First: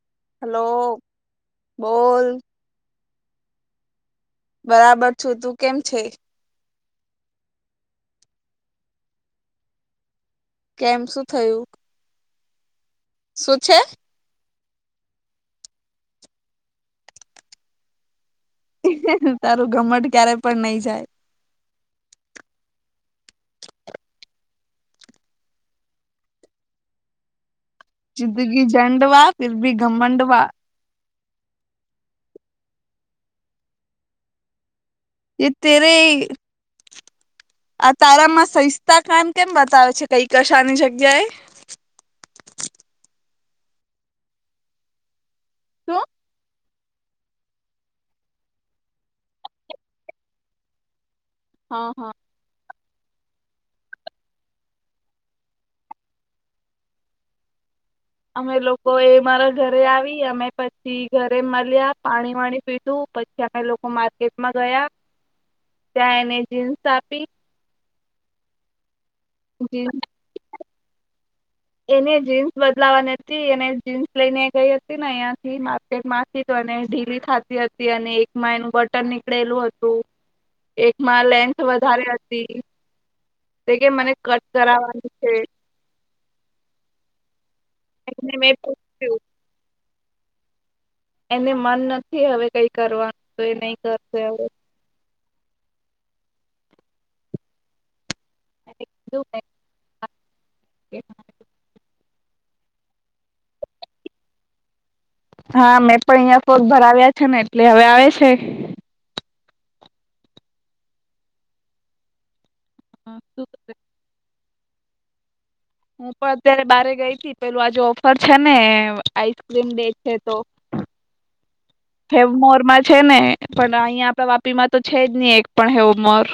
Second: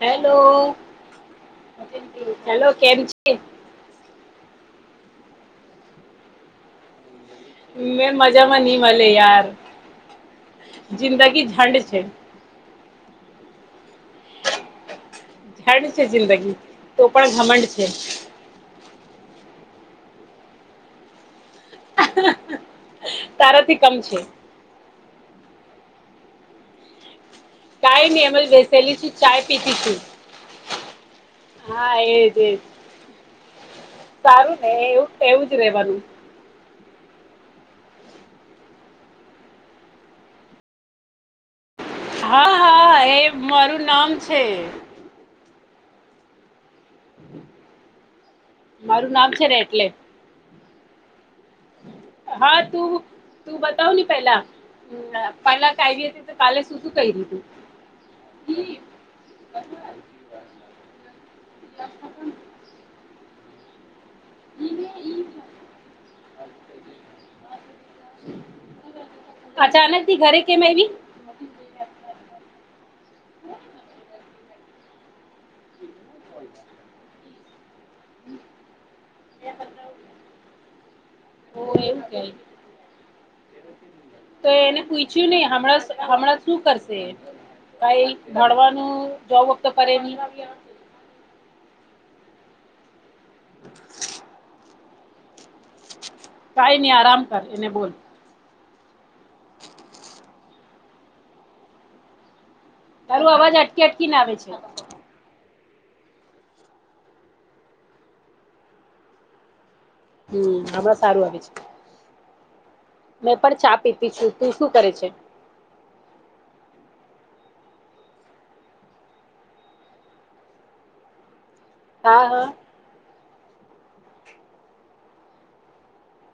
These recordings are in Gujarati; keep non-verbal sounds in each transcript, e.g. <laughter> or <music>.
હેલો. હેલો બોલ. હેલો કેમ. છે બરાબર છું તું કેમ છે. મેં મજામાં નહી મળે યાર કેમ શું જિંદગી થયું ઝંડ છે. શું છે. જડ છે જિંદગી તો પણ ઘમંડ છે. તારું ગમટ ક્યારે પણ નહી જાય. તારાથી કમ છે. કાય નિ અમલ જિંદગી વેસેલી જંડવા ચય ફિર ભી પીતી છું. ઘમંડવા હા એજ એજ સારું ને એવું. એવું એ જ તેરે. રેવાનું આ તારામાં સસ્તા કંડ કેમ બતાવે છે કઈ કશાની જગ્યાએ. હા હા હ મારું નામ છે. શું? મારું નામ છે, ને એટલે. હા હા. હા તું તું બતાવ ને પેલા. પહેલા ક હતી તો કાલે શું શું કહી દીધું. અમે લોકો એ મારા. ઘરે આવી. અમે પછી ઘરે મળ્યા. પાણી વાણી પીધું, પછી અમે લોકો માર્કેટ. માં ગયા, ત્યાં એને જીન્સ આપી. જ. અચાનક ઘરે કેમ આયવી? એને જીન્સ બદલાવાની હતી. એને જીન્સ લઈ ને ગઈ હતી, ને અં. માર્કેટમાંથી તો ઢીલી થતી હતી. અને એક એનું બટન નીકળેલું હતું. એકમાં લેન્થ ઓ એવું વધારે કે હતી. તે, કે મને કટ કરવાની છે. હમણા જ, હમણા જ શું કરશે? કઈ એને મેં ભણવાનું પૂછ્યું જોબ વખત કરે નહી. એને મન નથી હવે, કઈ કરવાનું તો એ નહી કરશે હવે. કઈ નઈ. આરામ કર એને બોલ. <inaudible> એ. હલો. આવાજ અટકી, અટકીને આવેે છે. હા, મેં પણ અહિયાં ફોગ ભરાવ્યા છે, ને એટલે હવે આવે છે. હમ. હમણાં સારું આવે છે. હા મેં શું પણ કરે? ચા પીતી છું. તું શું કરે છે? હું પણ અત્યારે બારે ગઈતી. પેલું આજ ઓફર છે, ને આઈસક્રીમ ડે છે તો.. <inaudible> હા હા હેવમોરમાં છે, ને પણ અહીયા તો વાપીમાં તો છે જ નહી એક પણ હેવમોર.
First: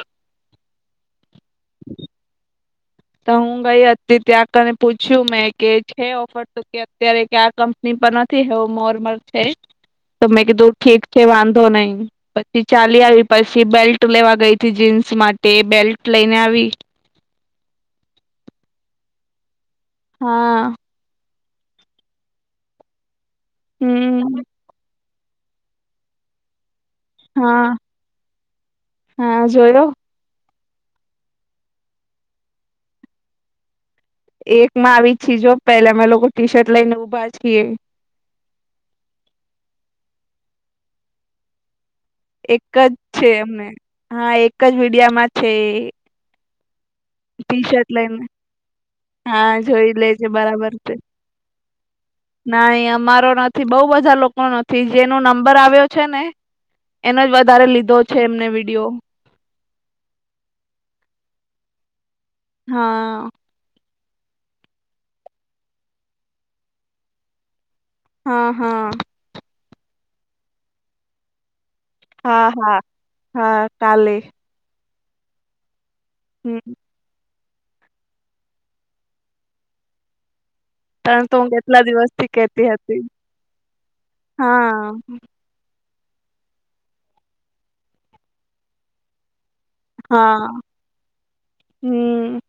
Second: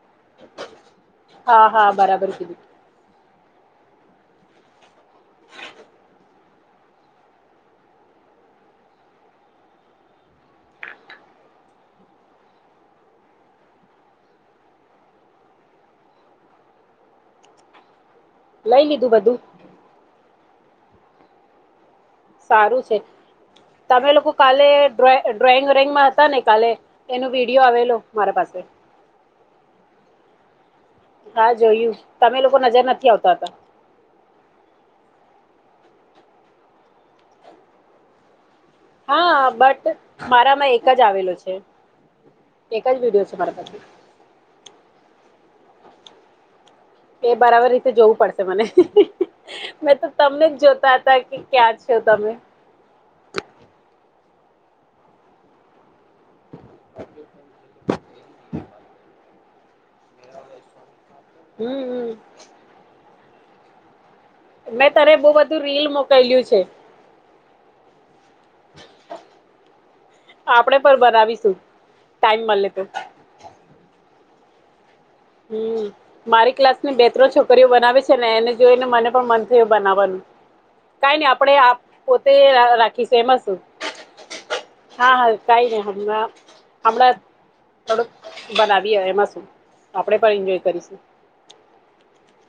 હા હા, બરાબર કીધું. તો હું ભાઈ અ હતી ત્યાં કને પૂછ્યું મેં, કે છે ઓફર તો, કે અત્યારે ક ની પનોતી હેવમોર પર છે. તો મેં કીધું ઠીક છે, વાંધો નહી. પછી ચાલી આવી, પછી બેલ્ટ લેવા ગઈ હતી. જીન્સ માટે બેલ્ટ લઈને આવી. લઈ લીધું બધું? હા. સારું છે. તમે લોકો હમ કાલે ડ્રોઈંગ રૂમમાં હતા, ને કાલે. એનું વિડીયો હા આવેલો, મારા પાસે હા, જોયો. હા, જોયું. તમે લોકો નજર નથી આવતા હતા. એકમાં આવી જ છી. જો પેલા અમે લોકો ટી શર્ટ લઈને ઊભા છીએ. હા, બટ મારામાં એક જ આવેલું છે. એક જ છે અમે. હા, એક જ મીડિયામાં છે. એ ટી બરાબર શર્ટ રીતે જોવું લઈને પડશે મને. હા જોઈ મેં તો લેજે તમને જ જોતા હતા, કે ક્યાં છો તમે? નાઈ અમારો નથી. બહુ બધા લોકો નથી, જેનો નંબર આવ્યો છે ને. એનો જ વધારે લીધો છે, એમને વિડીયો. હમ હમ. હા. મેં તને બહુ બધું રીલ મોકલ્યું છે. હા હા. આપણેે પણ બનાવીશું. ટાઈમ હા મળે હા, તો હા ચાલે. હમ. મારી હમ ક્લાસની બે ત્રણ છોકરીઓ બનાવે છે ને, એને જોઈને મને પણ મન થયું બનાવવાનું. કઈ તને નહી તો હું આપડણે કેટલા દિવસથી પોતે કેતી હતી રાખીશ એમાં શું હા હા કાંઈ નહીં હમણાં હમણાં થોડુ બનાવી એ એમાં શું આપડે પણ હા. એન્જોય કરીશું હમ.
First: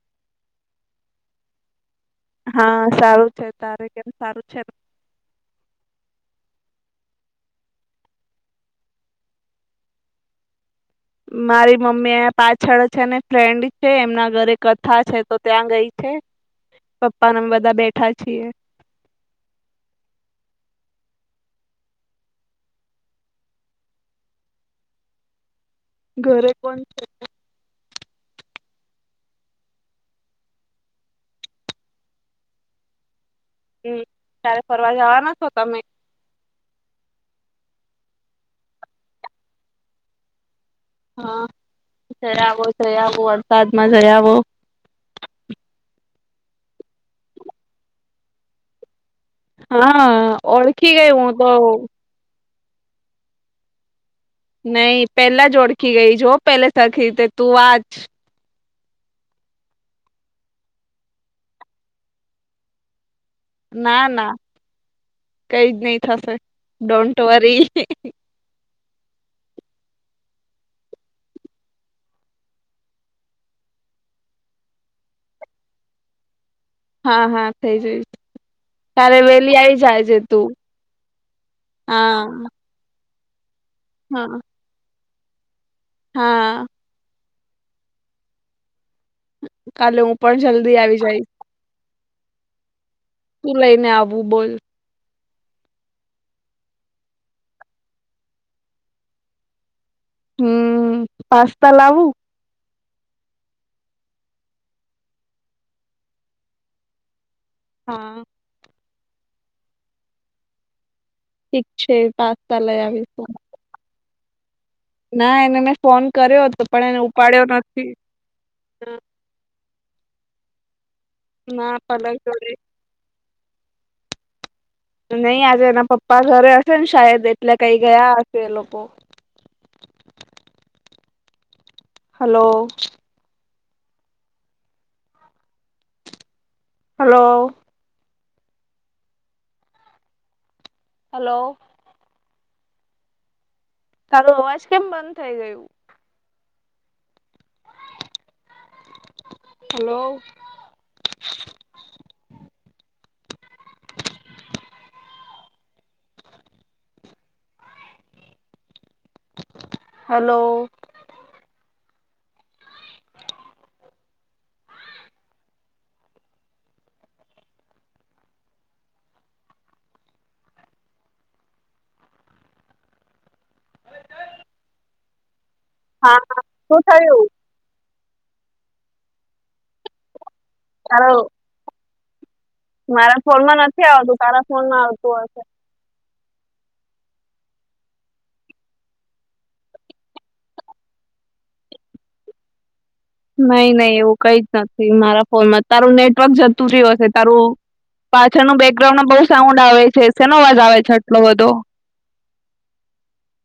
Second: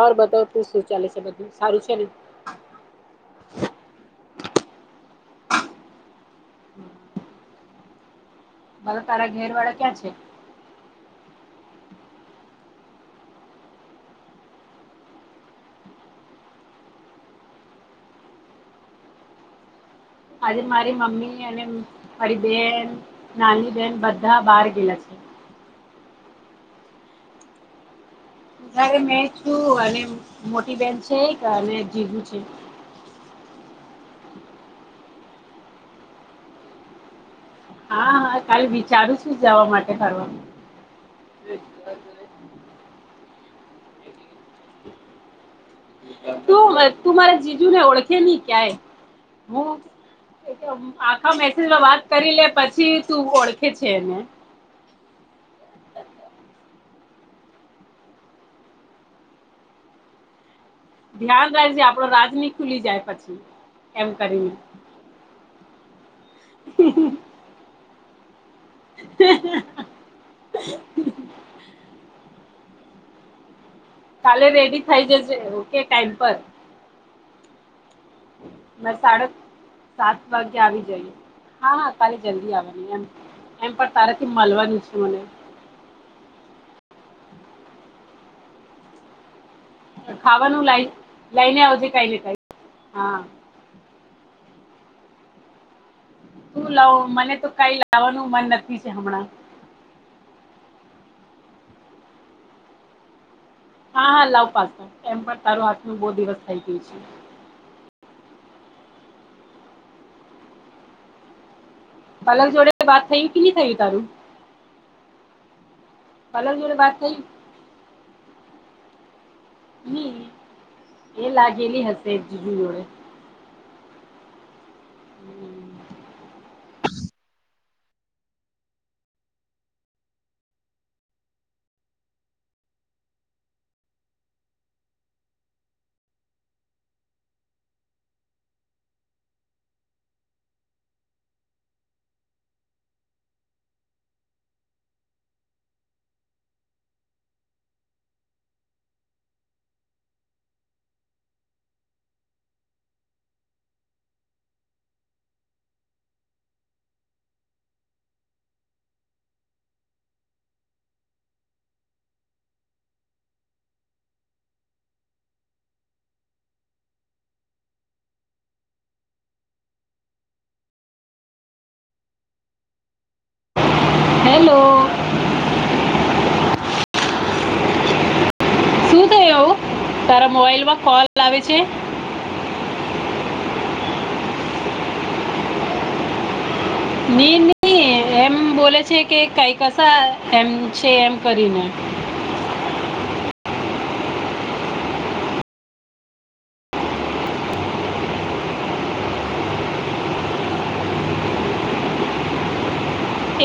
ઓર બધા તું શું ચાલે છે? બધું સારું છે ને. હા, સારું છે. તારે કેમ સારું છે? હમ. બલો તારા ઘેર વાળા ક્યાં છે. મારી મમ્મી પાછળ છે ને ફ્રેન્ડ છે એમના ઘરે કથા છે તો ત્યાં ગઈ છે. પપ્પા ને અમે બધા બેઠા છીએ આજે મારી મમ્મી અને મારી બેન નાની બેહેન બધા બહાર ગયેલા છે. ઘરે કોણ છે. ઘરે મેં છું અને મોટી બેન છે અને જીજુ છે. હમ ત્યારે ફરવા જવા ના છો તમે હા કાલે વિચારું છું જવા માટે ફરવા હા જ ઈઆવો જઈ આવો વરસાદમાં જઈ આવો તું તું મારા જીજુને ઓળખે નહી ક્યાં હું હા ઓળખી ગઈ હું આખા તો મેસેજ વાત કરી લે પછી તું ઓળખે છે એને નહી પેલા જ ઓળખી ગઈ જો પેલે સરખી રીતે તું વાચ ધ્યાન રાખજે આપડો રાજની ખુલી જાય પછી ના એમ ના કરીને કઈ જ નહી થશે ડોન્ટ વરી હ <inaudible> કાલે રેડી થઇ જશે ઓકે ટાઈમ પર હા હા થઈ જય મે સાડા સાત વાગે આવી જ ઈ હા હા કાલે જલ્દી આવે એમ પણ તારાથી હા મળવાનું છે મને હા કાલે હું પણ ખાવાનું લ જલ્દી આવી જઈશ લઈને આવજે કઈને કઈ હા શું લઈને આવવું બોલ શું લાવ મને તો કઈ લાવવાનું મન નથી છે હમણાં હમ પાસ્તા લાવું હા હા લાવ પાસ્તા એમ પણ તારું હાથ નું બહુ દિવસ થઇ ગયું છે હા ઠીક છે પાસ્તા લઈ આવીશું કી થયું તારું ના એને મેં ફોન કર્યો પલક હતો જોડે પણ વાત એને થયું ઉપાડ્યો નથી ની એ ના લાગેલી હશે પલક જીજુ જોડે નહી આજે એના પપ્પા ઘરે હશે ને શાયદ એટલે કઈ ગયા હશે એ લોકો હલો હલો હલો તારો અવાજ કેમ બંધ થઈ ગયું હલો હલો હેલો હા હા શું થયું શું થય એવુ તારા મોબાઈલમાં કોલ તારો આવે છે મારા ફોનમાં નથી આવતું તારા ફોન માં આવતું હશે નઈ નહી એમ બોલે છે કે કઈ કસા એમ છે એમ કરીને નઈ નહી એવું કઈ જ નથી મારા ફોનમાં તારું નેટવર્ક જતું રહ્યું હશે તારું પાછળ નું બેકગ્રાઉન્ડમાં બહુ સાઉન્ડ આવે છે શેનો અવાજ આવે છે આટલો બધો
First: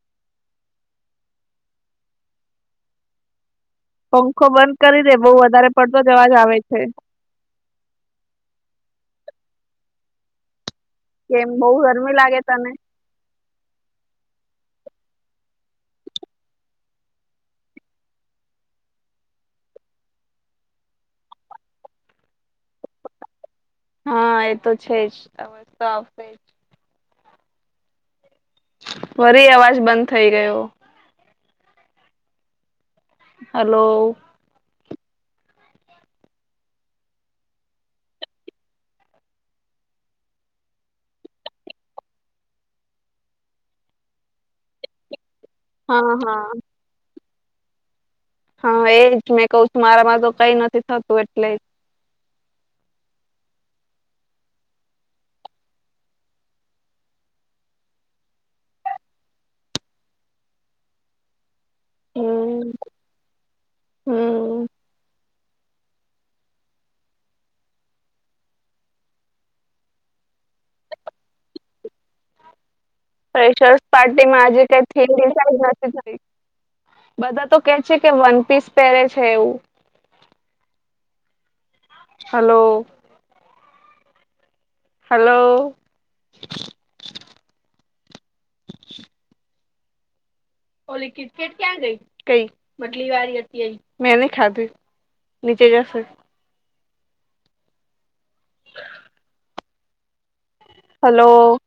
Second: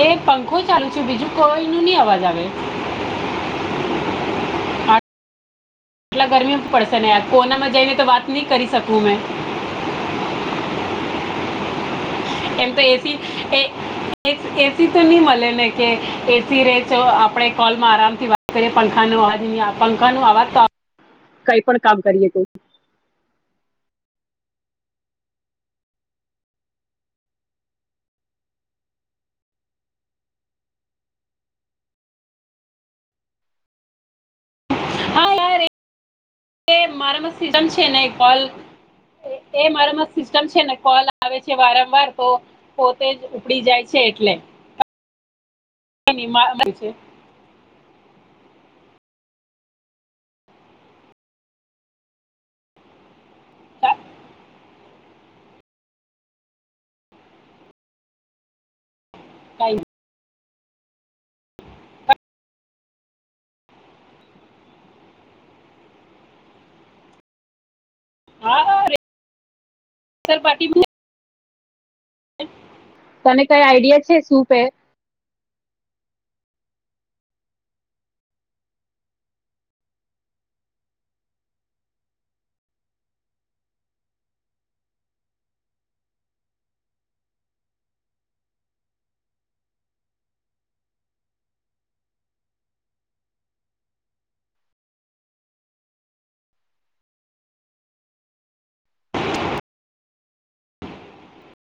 એ પંખો ચાલુ છે બીજું કોઈનું નહી અવાજ આવે પંખો બંધ કરી દે બહુ વધારે પડતો આટલા જવાજ આવે ગરમી છે પડશે ને યાર કોનામાં જઈને તો વાત નહીં કરી શકું મેં કેમ બઉુ ગરમી લાગે તને એમ તો એસી એ એસી તો નહી મળે ને કે એસી રે તો આપે કોલમાં આરામ થીત પંખા નો અવાજ નહી પંખા નો અવાજ તો કઈ પણ કામ કરીએ તો હા એ તો છે જ અ તો આવશે જ ફરી અવાજ બંધ થઈ ગયો હલો હા યાર <inaudible> મારામાં સિસ્ટમ છે ન કોલ એ મારોમાં સિસ્ટમ છે ને કોલ આવે છે વારંવાર તો પોતે જ ઉપડી જાય છે એટલે હા કાંઈ નહીં, મા- હા મળે છે. હા એજ મેં કહ છું મારામાં તો કઈ નથી થતું એટલે કઈ હમ હમ હા ર સર પાટીી એક પ્રેશરસ પાર્ટી માજ ક નથી થ બધા તો કે છે કે વન પીસ પહેરે છે એવું હલો હલો <unintelligible> ઓ લિડટ ક્યાં ગઈ કઈ બટલી વાળ હતી મેં ન ખાધી નીચે ગશે હલો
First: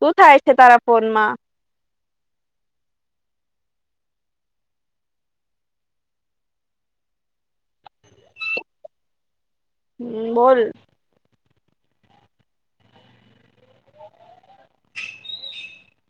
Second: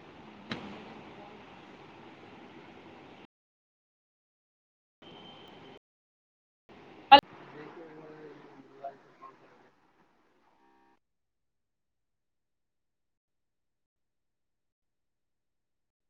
ક થાય છે તા ફનમાં હમ બોલ <unintelligible>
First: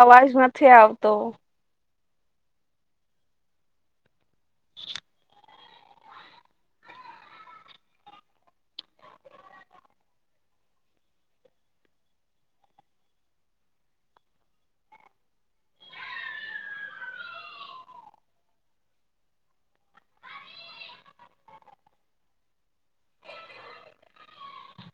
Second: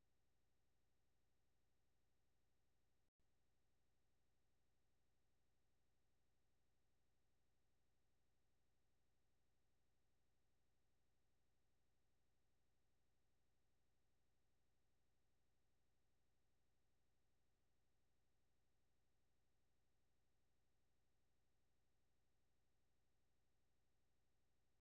અવાજ નથી આવતો <inaudible>